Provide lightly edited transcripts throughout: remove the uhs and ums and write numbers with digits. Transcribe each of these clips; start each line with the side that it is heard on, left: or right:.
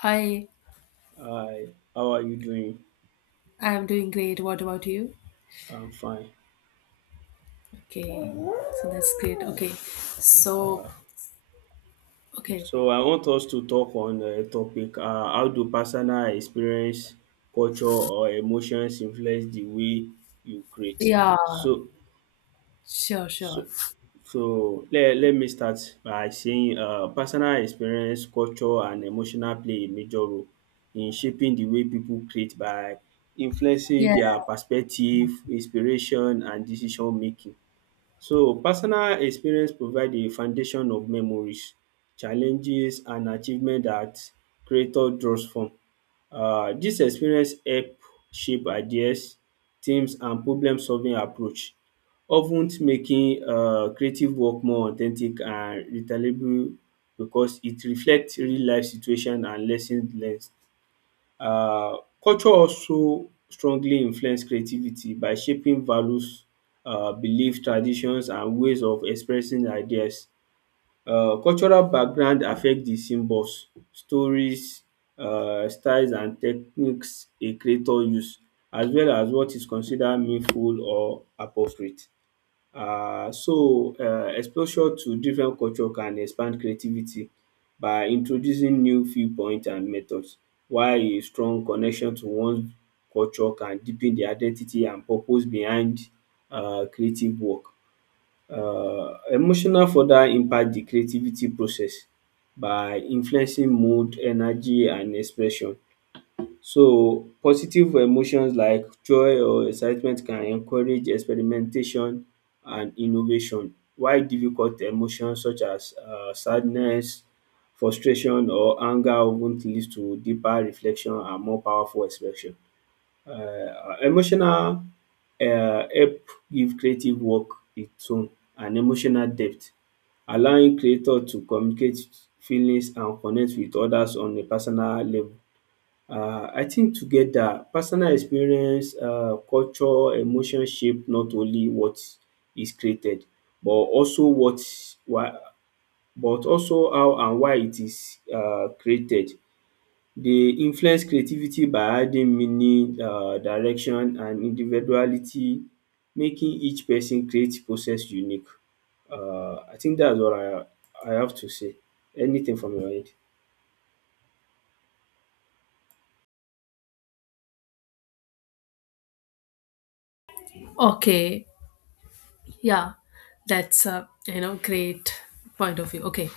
left: Hi,
right: Hi, how are you doing?
left: I'm doing great. What about you?
right: I'm fine.
left: Okay, so that's great. Okay, so, okay,
right: So, I want us to talk on a topic, how do personal experience, culture or emotions influence the way you create?
left: yeah,
right: So,
left: sure,
right: so,
left: sure.
right: so let me start by saying personal experience, culture and emotional play a major role in shaping the way people create by influencing
left: Yeah,
right: their perspective, inspiration and decision making. So personal experience provide a foundation of memories, challenges and achievement that creator draws from. Dis experience help shape ideas, teams and problem solving approach of ten making creative work more authentic and relatable because it reflect real life situation and lessons learnt. Culture also strongly influence creativity by shaping values, belief, traditions and ways of expressing ideas. Cultural background affect the symbols, stories, styles and techniques a creator use as well as what is considered meaningful or appropriate. So exposure to different culture can expand creativity by introducing new viewpoint and methods, while a strong connection to one culture can deepen the identity and purpose behind creative work. um Emotional further impact the creativity process by influencing mood, energy and expression. So positive emotions like joy or excitement can encourage experimentation and innovation, while difficult emotions such as sadness, frustration or anger often lead to deeper reflection and more powerful expression. um Emotional help give creative work its own and emotional depth, allowing creator to communicate feelings and connect with others on a personal level. I think together personal experience, culture, emotion shape not only what is created but also what why but also how and why it is created. They influence creativity by adding meaning, direction and individuality, making each person creative process unique. I think that's what I have to say. Anything from your end?
left: okay. Yeah, that's a great point of view. Okay,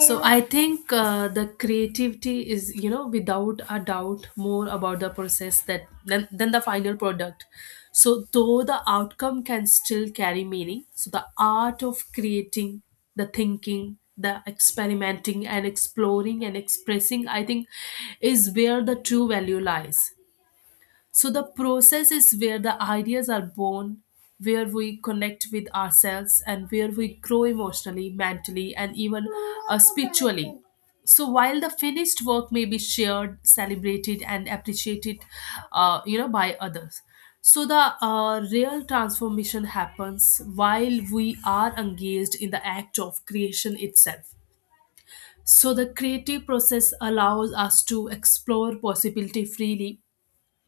left: so yeah. I think the creativity is without a doubt more about the process than the final product. So though the outcome can still carry meaning, so the art of creating, the thinking, the experimenting and exploring and expressing, I think, is where the true value lies. So the process is where the ideas are born, where we connect with ourselves, and where we grow emotionally, mentally, and even spiritually. So while the finished work may be shared, celebrated, and appreciated, by others. So the real transformation happens while we are engaged in the act of creation itself. So the creative process allows us to explore possibility freely,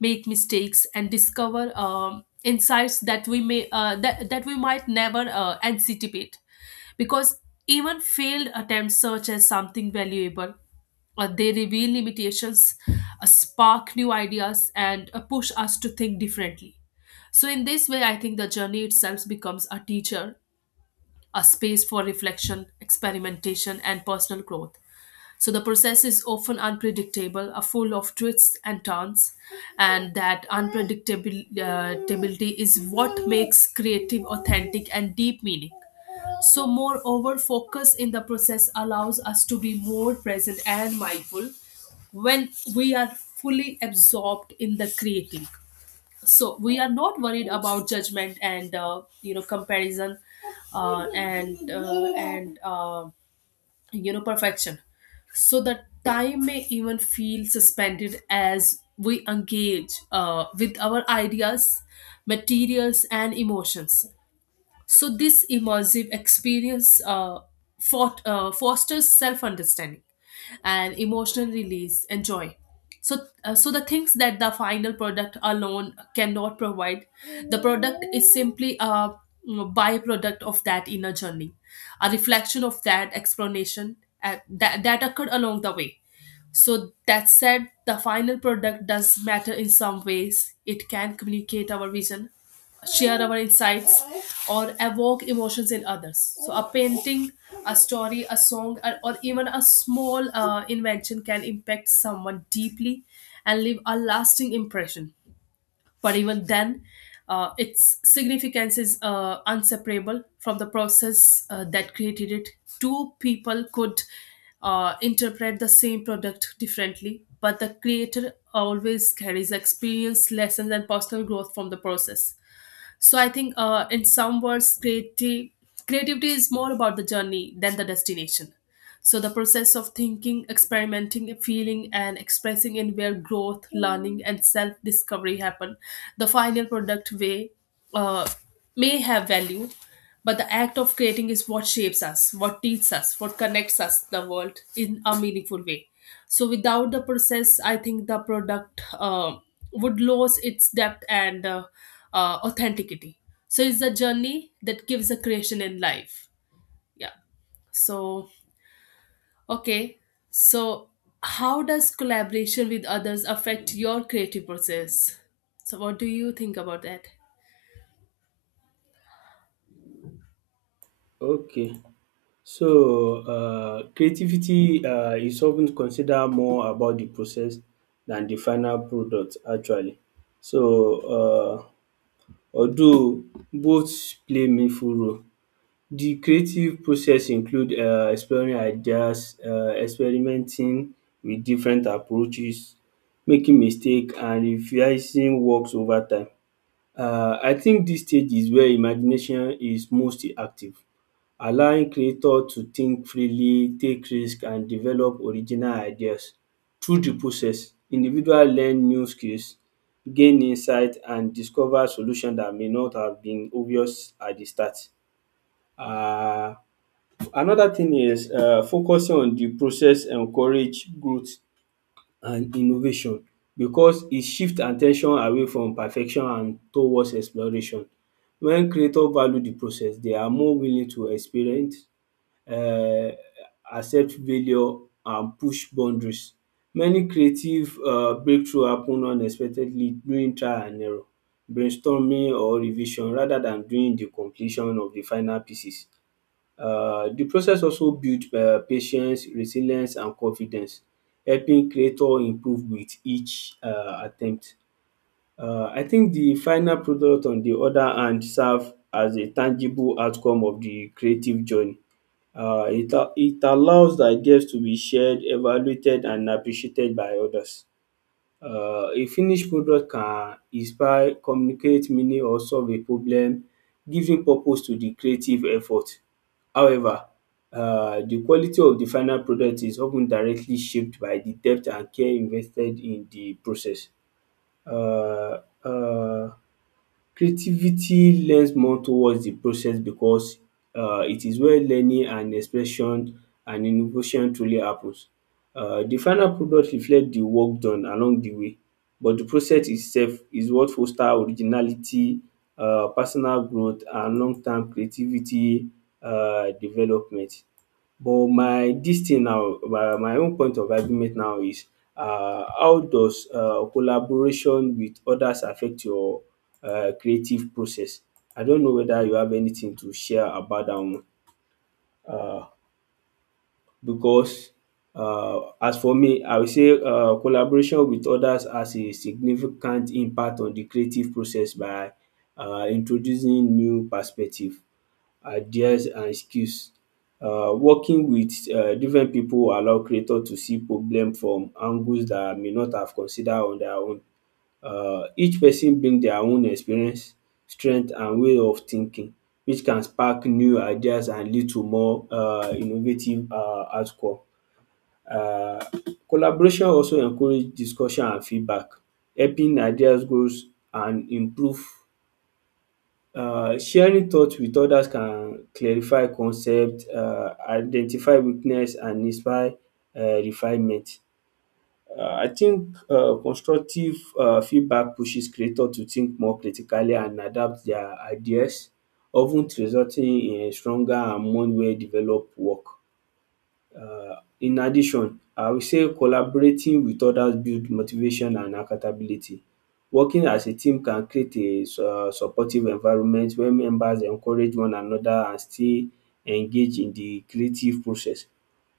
left: make mistakes and discover insights that we might never anticipate, because even failed attempts search as something valuable. They reveal limitations, spark new ideas and push us to think differently. So in this way I think the journey itself becomes a teacher, a space for reflection, experimentation and personal growth. So the process is often unpredictable, are full of twists and turns, and that unpredictability is what makes creative authentic and deep meaning. So, moreover, focus in the process allows us to be more present and mindful when we are fully absorbed in the creating. So we are not worried about judgment and comparison and perfection. So that time may even feel suspended as we engage with our ideas, materials and emotions. So this immersive experience fosters self-understanding and emotional release and joy. So, so the things that the final product alone cannot provide, the product is simply a, byproduct of that inner journey, a reflection of that explanation that occurred along the way. So, that said, the final product does matter in some ways. It can communicate our vision, share our insights, or evoke emotions in others. So, a painting, a story, a song, or even a small invention can impact someone deeply and leave a lasting impression. But even then, its significance is inseparable from the process that created it. Two people could interpret the same product differently, but the creator always carries experience, lessons, and personal growth from the process. So I think in some words creative creativity is more about the journey than the destination. So the process of thinking, experimenting, feeling and expressing in where growth, learning and self discovery happen. The final product way uh, may have value, but the act of creating is what shapes us, what teaches us, what connects us to the world in a meaningful way. So without the process, I think the product would lose its depth and authenticity. So it's the journey that gives a creation in life. Yeah. So okay. So how does collaboration with others affect your creative process? So what do you think about that?
right: Okay. So, creativity is often considered more about the process than the final product, actually. So, uh, although both play meaningful role, the creative process include exploring ideas, experimenting with different approaches, making mistake, and revising works over time. I think this stage is where imagination is most active, allowing creator to think freely, take risk and develop original ideas. Through the process, individual learn new skills, gain insight and discover solution that may not have been obvious at the start. um Another thing is focusing on the process encourage growth and innovation because e shift at ten tion away from perfection and towards exploration. When creator value the process, they are more willing to experiment, um accept failure and push boundaries. Many creative breakthrough happen unexpectedly during trial and error, brainstorming or revision rather than during the completion of the final pieces. The process also build patience, resilience and confidence, helping creator improve with each attempt. I think the final product on the other hand serve as a tangible outcome of the creative journey. It allows the ideas to be shared, evaluated, and appreciated by others. A finished product can inspire, communicate meaning, or solve a problem, giving purpose to the creative effort. However, the quality of the final product is often directly shaped by the depth and care invested in the process. um um Creativity lends more towards the process because it is where learning and expression and innovation truly happens. The final product reflect the work done along the way, but the process itself is what foster originality, personal growth and long term creativity development. But my dis thing now my own point of argument now is how does collaboration with others affect your creative process? I don't know whether you have anything to share about dat one. Um because As for me I would say collaboration with others has a significant impact on the creative process by introducing new perspective, ideas and skills. Working with different pipu will allow creator to see problem from angles dat may not have consider on their own. Each person bring their own experience, strength and way of thinking, which can spark new ideas and lead to more innovative outcome. um Collaboration also encourage discussion and feedback, helping ideas grows and improve. Sharing thoughts with others can clarify concepts, identify weakness and inspire refinement. I think constructive feedback pushes creators to think more critically and adapt their ideas, often resulting in stronger and more well developed work. um in addition, I will say collaborating with others build motivation and accountability. Working as a team can create a supportive environment where members encourage one another and stay engage in the creative process.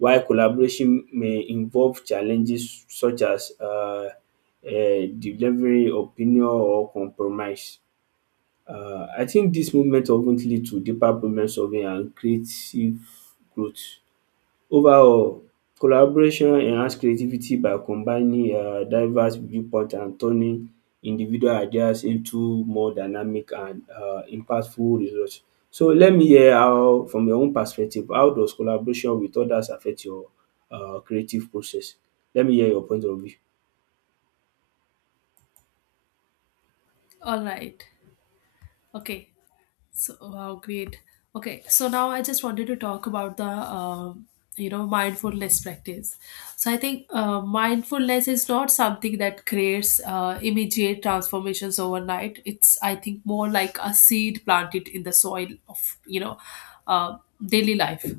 right: While collaboration may involve challenges such as delivering opinion or compromise. I think dis movement of ten lead to deeper problem solving and creative growth. Overall, collaboration enhance creativity by combining diverse viewpoint and turning individual ideas into more dynamic and impactful result. So let me hear how from your own perspective how does collaboration with others affect your creative process? Let me hear your point of view.
left: All right. Okay. So, wow, great. Okay, so now I just wanted to talk about the um mindfulness practice. So I think mindfulness is not something that creates immediate transformations overnight. It's I think more like a seed planted in the soil of, uh, daily life,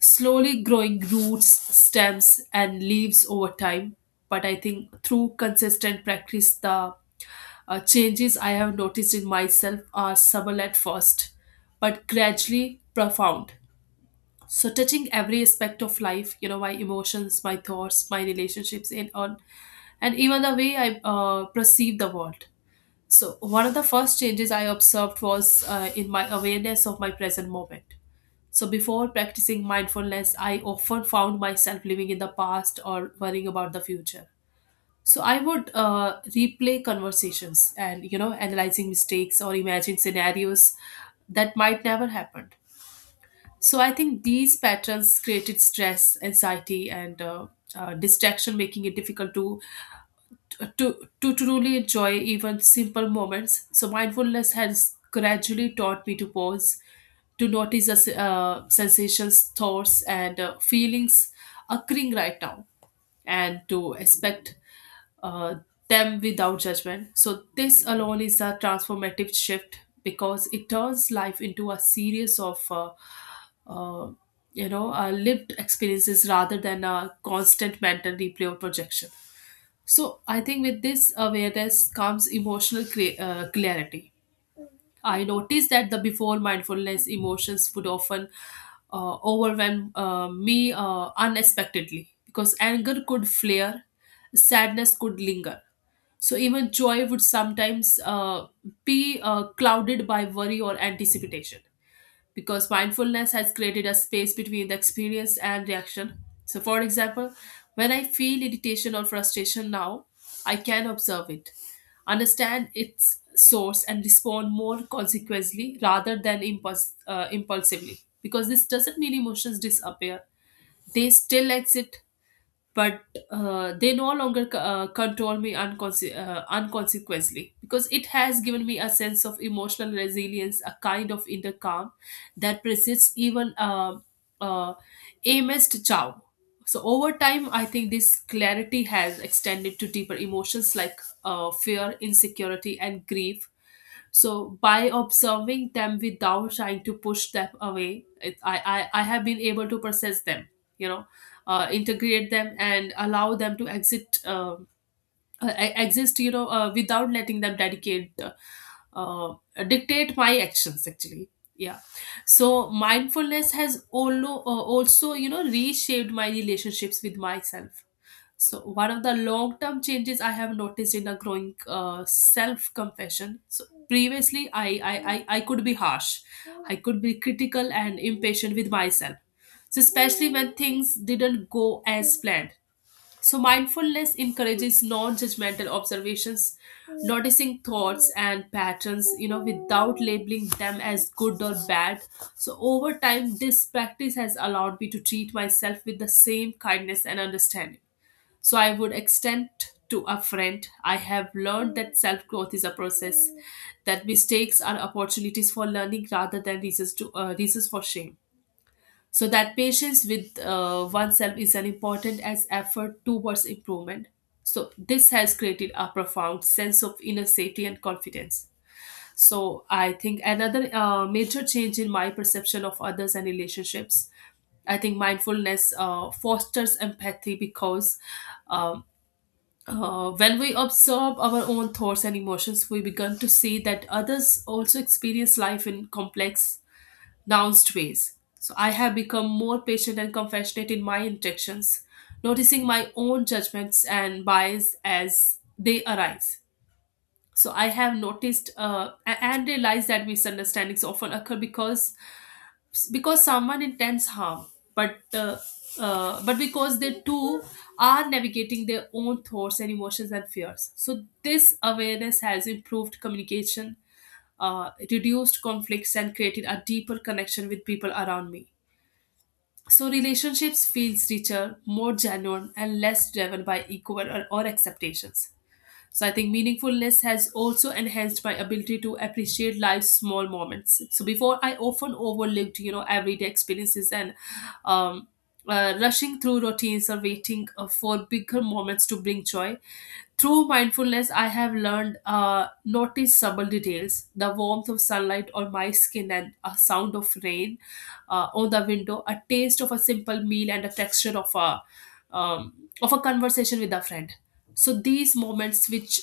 left: slowly growing roots, stems, and leaves over time. But I think through consistent practice, the changes I have noticed in myself are subtle at first, but gradually profound. So, touching every aspect of life, you know, my emotions, my thoughts, my relationships, and on, and even the way I perceive the world. So, one of the first changes I observed was in my awareness of my present moment. So, before practicing mindfulness, I often found myself living in the past or worrying about the future. So, I would replay conversations and, you know, analyzing mistakes or imagine scenarios that might never happen. So, I think these patterns created stress, anxiety, and distraction, making it difficult to truly enjoy even simple moments. So, mindfulness has gradually taught me to pause, to notice the sensations, thoughts, and feelings occurring right now, and to expect uh, them without judgment. So, this alone is a transformative shift because it turns life into a series of uh, lived experiences rather than a constant mental replay or projection. So I think with this awareness comes emotional clarity. I noticed that the before mindfulness emotions would often overwhelm me unexpectedly, because anger could flare, sadness could linger. So even joy would sometimes be clouded by worry or anticipation, because mindfulness has created a space between the experience and reaction. So, for example, when I feel irritation or frustration now, I can observe it, understand its source, and respond more consequently rather than impulsively. Because this doesn't mean emotions disappear, they still exist, but they no longer control me unconse- unconsequently, because it has given me a sense of emotional resilience, a kind of inner calm that persists even uh, amidst chow. So over time, I think this clarity has extended to deeper emotions like fear, insecurity, and grief. So by observing them without trying to push them away, it, I have been able to process them. You know Integrate them and allow them to exist, without letting them dedicate uh, dictate my actions, actually. Yeah. So mindfulness has also also reshaped my relationships with myself. So one of the long term changes I have noticed in a growing self compassion. So previously, I could be harsh, I could be critical and impatient with myself, so especially when things didn't go as planned. So, mindfulness encourages non judgmental observations, noticing thoughts and patterns, you know, without labeling them as good or bad. So, over time, this practice has allowed me to treat myself with the same kindness and understanding. So, I would extend to a friend. I have learned that self growth is a process, that mistakes are opportunities for learning rather than reasons for shame. So that patience with oneself is an important as effort towards improvement. So this has created a profound sense of inner safety and confidence. So I think another major change in my perception of others and relationships. I think mindfulness fosters empathy because, um, when we observe our own thoughts and emotions, we begin to see that others also experience life in complex nounced ways. So I have become more patient and compassionate in my interactions, noticing my own judgments and bias as they arise. So I have noticed and realized that misunderstandings often occur because someone intends harm, but uh, but because they too are navigating their own thoughts and emotions and fears. So this awareness has improved communication, reduced conflicts and created a deeper connection with people around me. So relationships feels richer, more genuine and less driven by ego or expectations. So I think meaningfulness has also enhanced my ability to appreciate life's small moments. So before I often overlooked, you know, everyday experiences and um, rushing through routines or waiting for bigger moments to bring joy. Through mindfulness I have learned notice subtle details, the warmth of sunlight on my skin and a sound of rain on the window, a taste of a simple meal and a texture um, of a conversation with a friend. So these moments which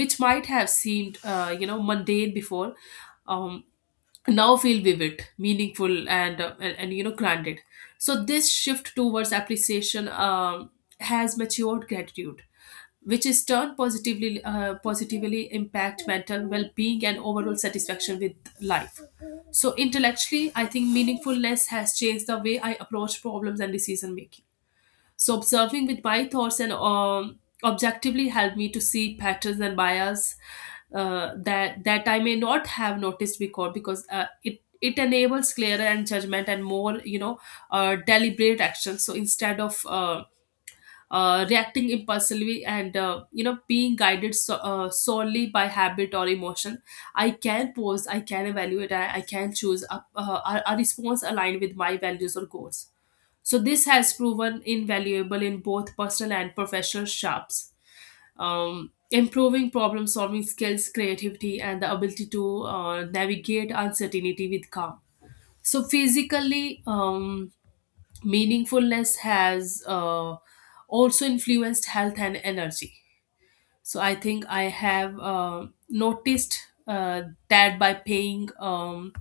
left: which might have seemed mundane before, um, now feel vivid, meaningful and grounded. So this shift towards appreciation has matured gratitude, which is turned positively, positively impact mental well-being and overall satisfaction with life. So intellectually I think meaningfulness has changed the way I approach problems and decision making. So observing with my thoughts and objectively helped me to see patterns and bias, that I may not have noticed before, because it enables clearer and judgment and more, deliberate action. So instead of reacting impulsively and, being guided so, solely by habit or emotion, I can pose, I can evaluate, I can choose a response aligned with my values or goals. So this has proven invaluable in both personal and professional shops, improving problem solving skills, creativity, and the ability to navigate uncertainty with calm. So physically, meaningfulness has also influenced health and energy. So I think I have noticed uh, that by paying um,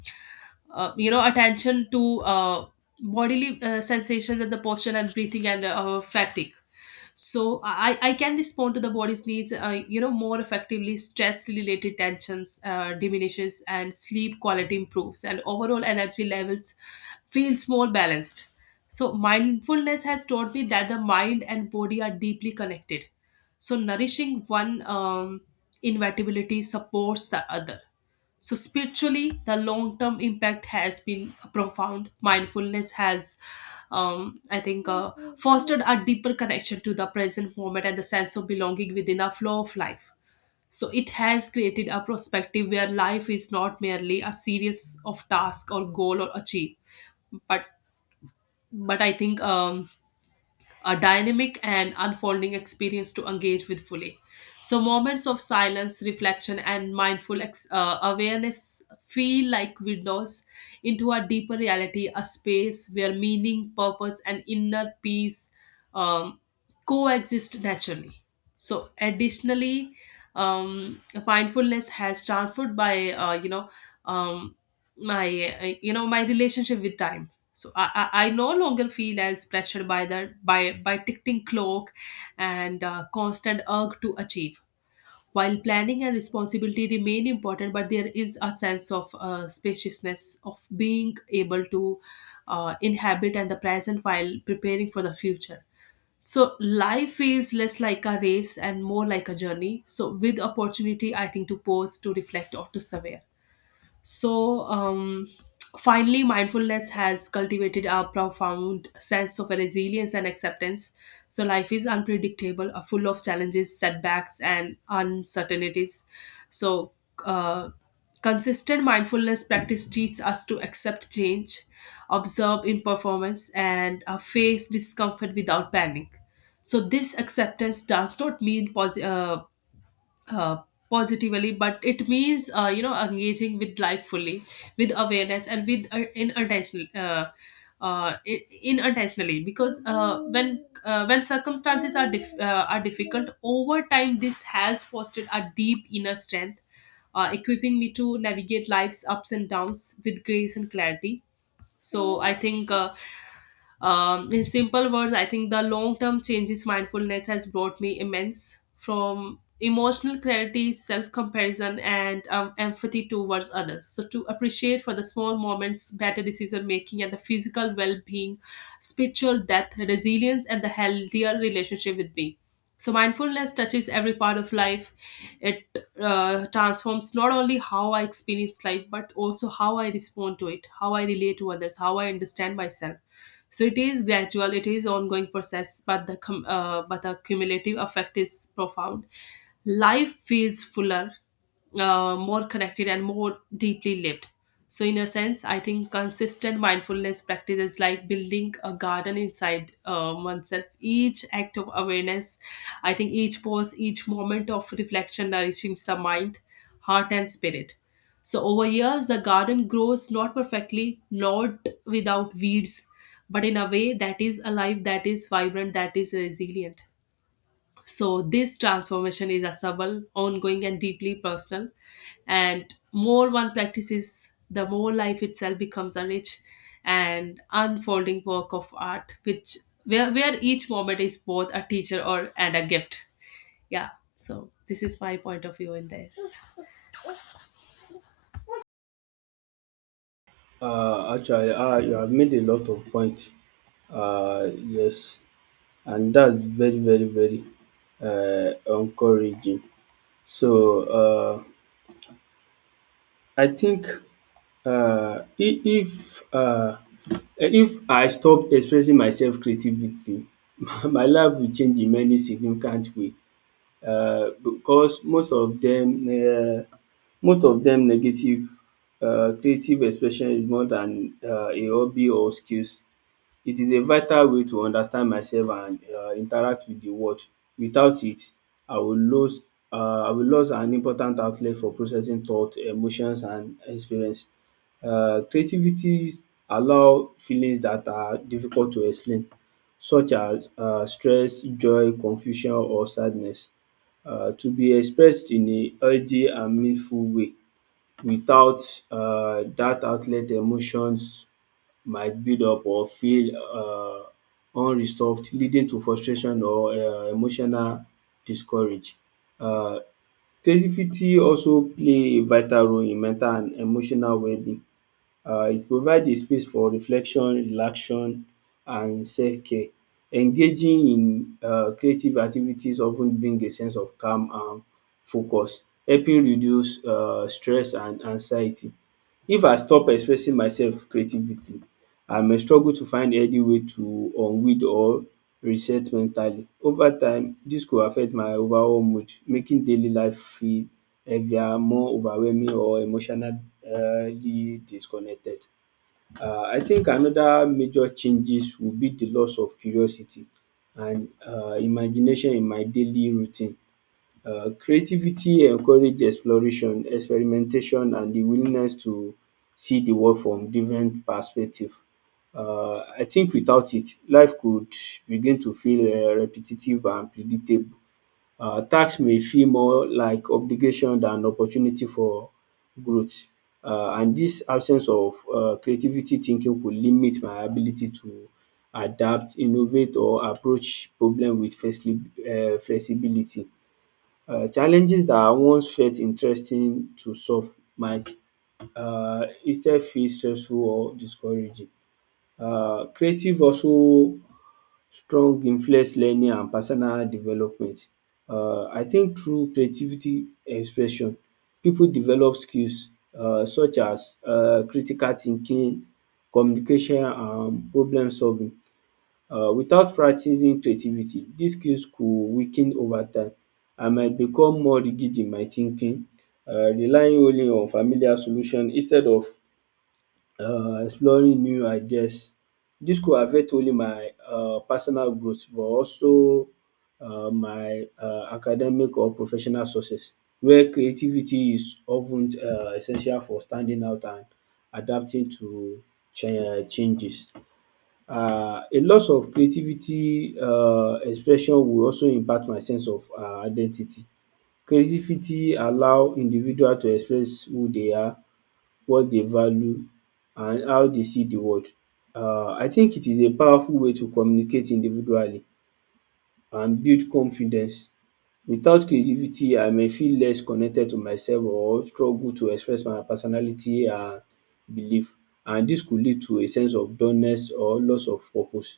left: uh, you know attention to bodily sensations and the posture and breathing and fatigue. So I can respond to the body's needs, more effectively. Stress related tensions diminishes and sleep quality improves and overall energy levels feels more balanced. So mindfulness has taught me that the mind and body are deeply connected, so nourishing one inevitability supports the other. So, spiritually, the long term impact has been profound. Mindfulness has, I think, fostered a deeper connection to the present moment and the sense of belonging within a flow of life. So, it has created a perspective where life is not merely a series of tasks or goal or achieve, but but I think a dynamic and unfolding experience to engage with fully. So, moments of silence, reflection, and mindful awareness feel like windows into a deeper reality, a space where meaning, purpose, and inner peace um, coexist naturally. So, additionally, mindfulness has transformed by you know um, my, my relationship with time. So I no longer feel as pressured by the by ticking clock and constant urge to achieve. While planning and responsibility remain important, but there is a sense of spaciousness of being able to inhabit and the present while preparing for the future. So life feels less like a race and more like a journey, so with opportunity, I think, to pause, to reflect, or to survey. So, finally, mindfulness has cultivated a profound sense of resilience and acceptance. So, life is unpredictable, full of challenges, setbacks, and uncertainties. So, uh, consistent mindfulness practice teaches us to accept change, observe imperformance, and face discomfort without panic. So, this acceptance does not mean uh, positively, but it means, engaging with life fully with awareness and with in intentional, in intentionally, because when when circumstances are are difficult. Over time this has fostered a deep inner strength, equipping me to navigate life's ups and downs with grace and clarity. So i think uh, um, in simple words, I think the long term changes mindfulness has brought me immense from emotional clarity, self comparison, and empathy towards others. So, to appreciate for the small moments, better decision making, and the physical well being, spiritual depth, resilience, and the healthier relationship with me. So, mindfulness touches every part of life. It transforms not only how I experience life, but also how I respond to it, how I relate to others, how I understand myself. So it is gradual. It is ongoing process, but the cumulative effect is profound. Life feels fuller, more connected and more deeply lived. So in a sense I think consistent mindfulness practice is like building a garden inside oneself. Each act of awareness, I think, each pause, each moment of reflection nourishing the mind, heart and spirit. So over years, the garden grows not perfectly, not without weeds, but in a way that is alive, that is vibrant, that is resilient. So this transformation is accessible, ongoing, and deeply personal. And more one practices, the more life itself becomes a rich and unfolding work of art, which where each moment is both a teacher or and a gift. Yeah. So this is my point of view in this.
right: Actually you have made a lot of points. Yes, and that's very very very encouraging. So um I think uh, if if, uh, if I stop expressing myself creativity, my life will change in many significant way, because most of them negative. Creative expression is more than a hobby or skills. It is a vital way to understand myself and interact with the world. Without it, I will lose I will lose an important outlet for processing thought, emotions and experience. Creativities allow feelings that are difficult to explain such as stress, joy, confusion or sadness to be expressed in a healthy and meaningful way. Without dat outlet, emotions might build up or feel unresolved, leading to frustration or emotional discourage. Uh, Creativity also play a vital role in mental and emotional well-being. It provides a space for reflection, relaxation, and self-care. Engaging in creative activities often bring a sense of calm and focus, helping reduce stress and anxiety. If I stop expressing myself creatively, I may struggle to find healthy way to unwind or reset mentally. Over time, dis go affect my overall mood, making daily life feel heavier, more overwhelming or emotionally disconnected. I think another major changes would be the loss of curiosity and imagination in my daily routine. Creativity encourages exploration, experimentation and the willingness to see the world from different perspectives. I think without it, life could begin to feel repetitive and predictable. Task may feel more like obligation than opportunity for growth. And this absence of creativity thinking could limit my ability to adapt, innovate or approach problem with flexibility. Challenges that I once felt interesting to solve might instead feel stressful or discouraging. Creative also strong influence learning and personal development. I think through creativity expression pipu develop skills such as critical thinking, communication and problem solving. Without practicing creativity dis skills could weaken over time. I might become more rigid in my thinking, relying only on familiar solution instead of exploring new ideas. Dis could affect only my personal growth but also my academic or professional success where creativity is of ten essential for standing out and adapting to changes. A loss of creativity expression will also impact my sense of identity. Creativity allow individual to express who they are, what they value and how they see the world. I think it is a powerful way to communicate individually and build confidence. Without creativity, I may feel less connected to myself or struggle to express my personality and belief, and dis could lead to a sense of dullness or loss of purpose,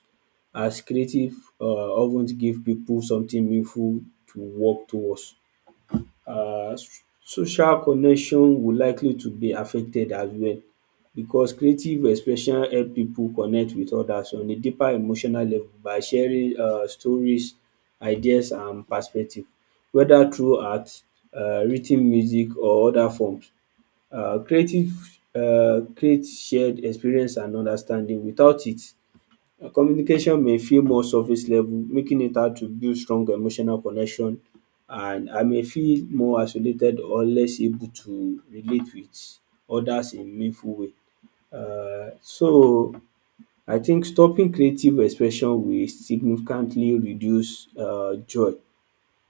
right: as creative um of ten give pipu something meaningful to work towards. um Social connection will likely to be affected as well, because creative expression help people connect with others on a deeper emotional level by sharing stories, ideas and perspective, whether through art, writ ten music or other forms. Creative create shared experience and understanding. Without it, communication may feel more surface level, making it hard to build strong emotional connection, and I may feel more isolated or less able to relate with others in meaningful way. So, I think stopping creative expression will significantly reduce joy,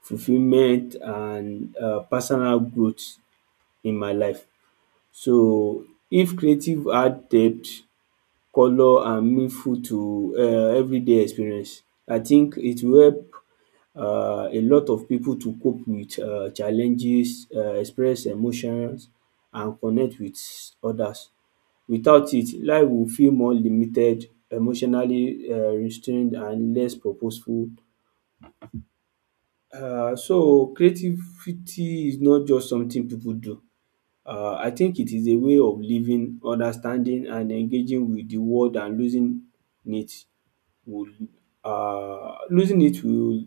right: fulfillment, and personal growth in my life. So if creative had depth, colour and meaningful to everyday experience. I think it will help a lot of people to cope with challenges, express emotions and connect with others. Without it, life will feel more limited, emotionally restrained and less purposeful. So creativity is not just something people do. I think it is a way of living, understanding and engaging with the world, and it Will losing it will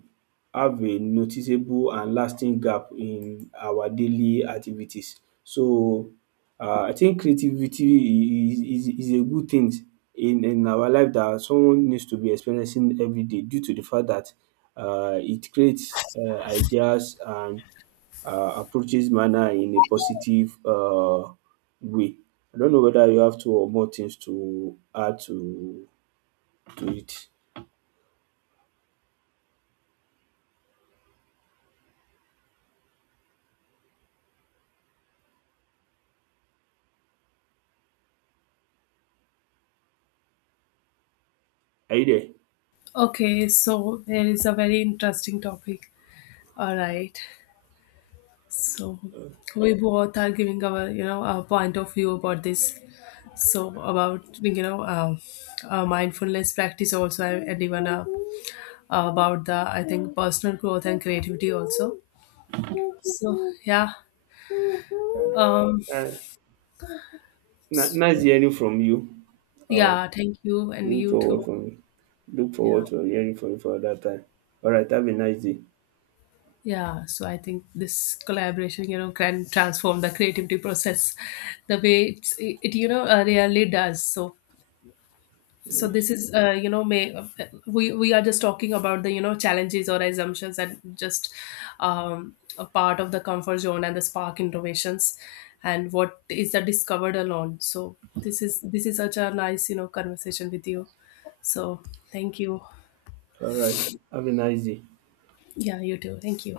right: have a noticeable and lasting gap in our daily activities. So I think creativity is a good thing in our life that someone needs to be experiencing everyday, due to the fact that it creates ideas and approaches manner in a positive way. I don't know whether you have two or more things to add to it. Are you there?
left: Okay, so there is a very interesting topic. All right. So we both are giving our, you know, our point of view about this. So about, you know, mindfulness practice also, and even about the, I think, personal growth and creativity also. So yeah. Um,
right: Uh, Nice hearing from you. Uh,
left: yeah, thank you and
right: look
left: you
right: forward
left: too.
right: from Look
left: Yeah.
right: forward to hearing from you for that time. All right, have a nice day.
left: Yeah, so I think this collaboration, you know, can transform the creativity process the way it really does. So, so
right: Yes.
left: this is, may we are just talking about the, you know, challenges or assumptions and just a part of the comfort zone and the spark innovations, and what is the discovered alone. So this is such a nice, you know, conversation with you. So thank you.
right: All right, have a nice day.
left: Yeah, you too. Thank you.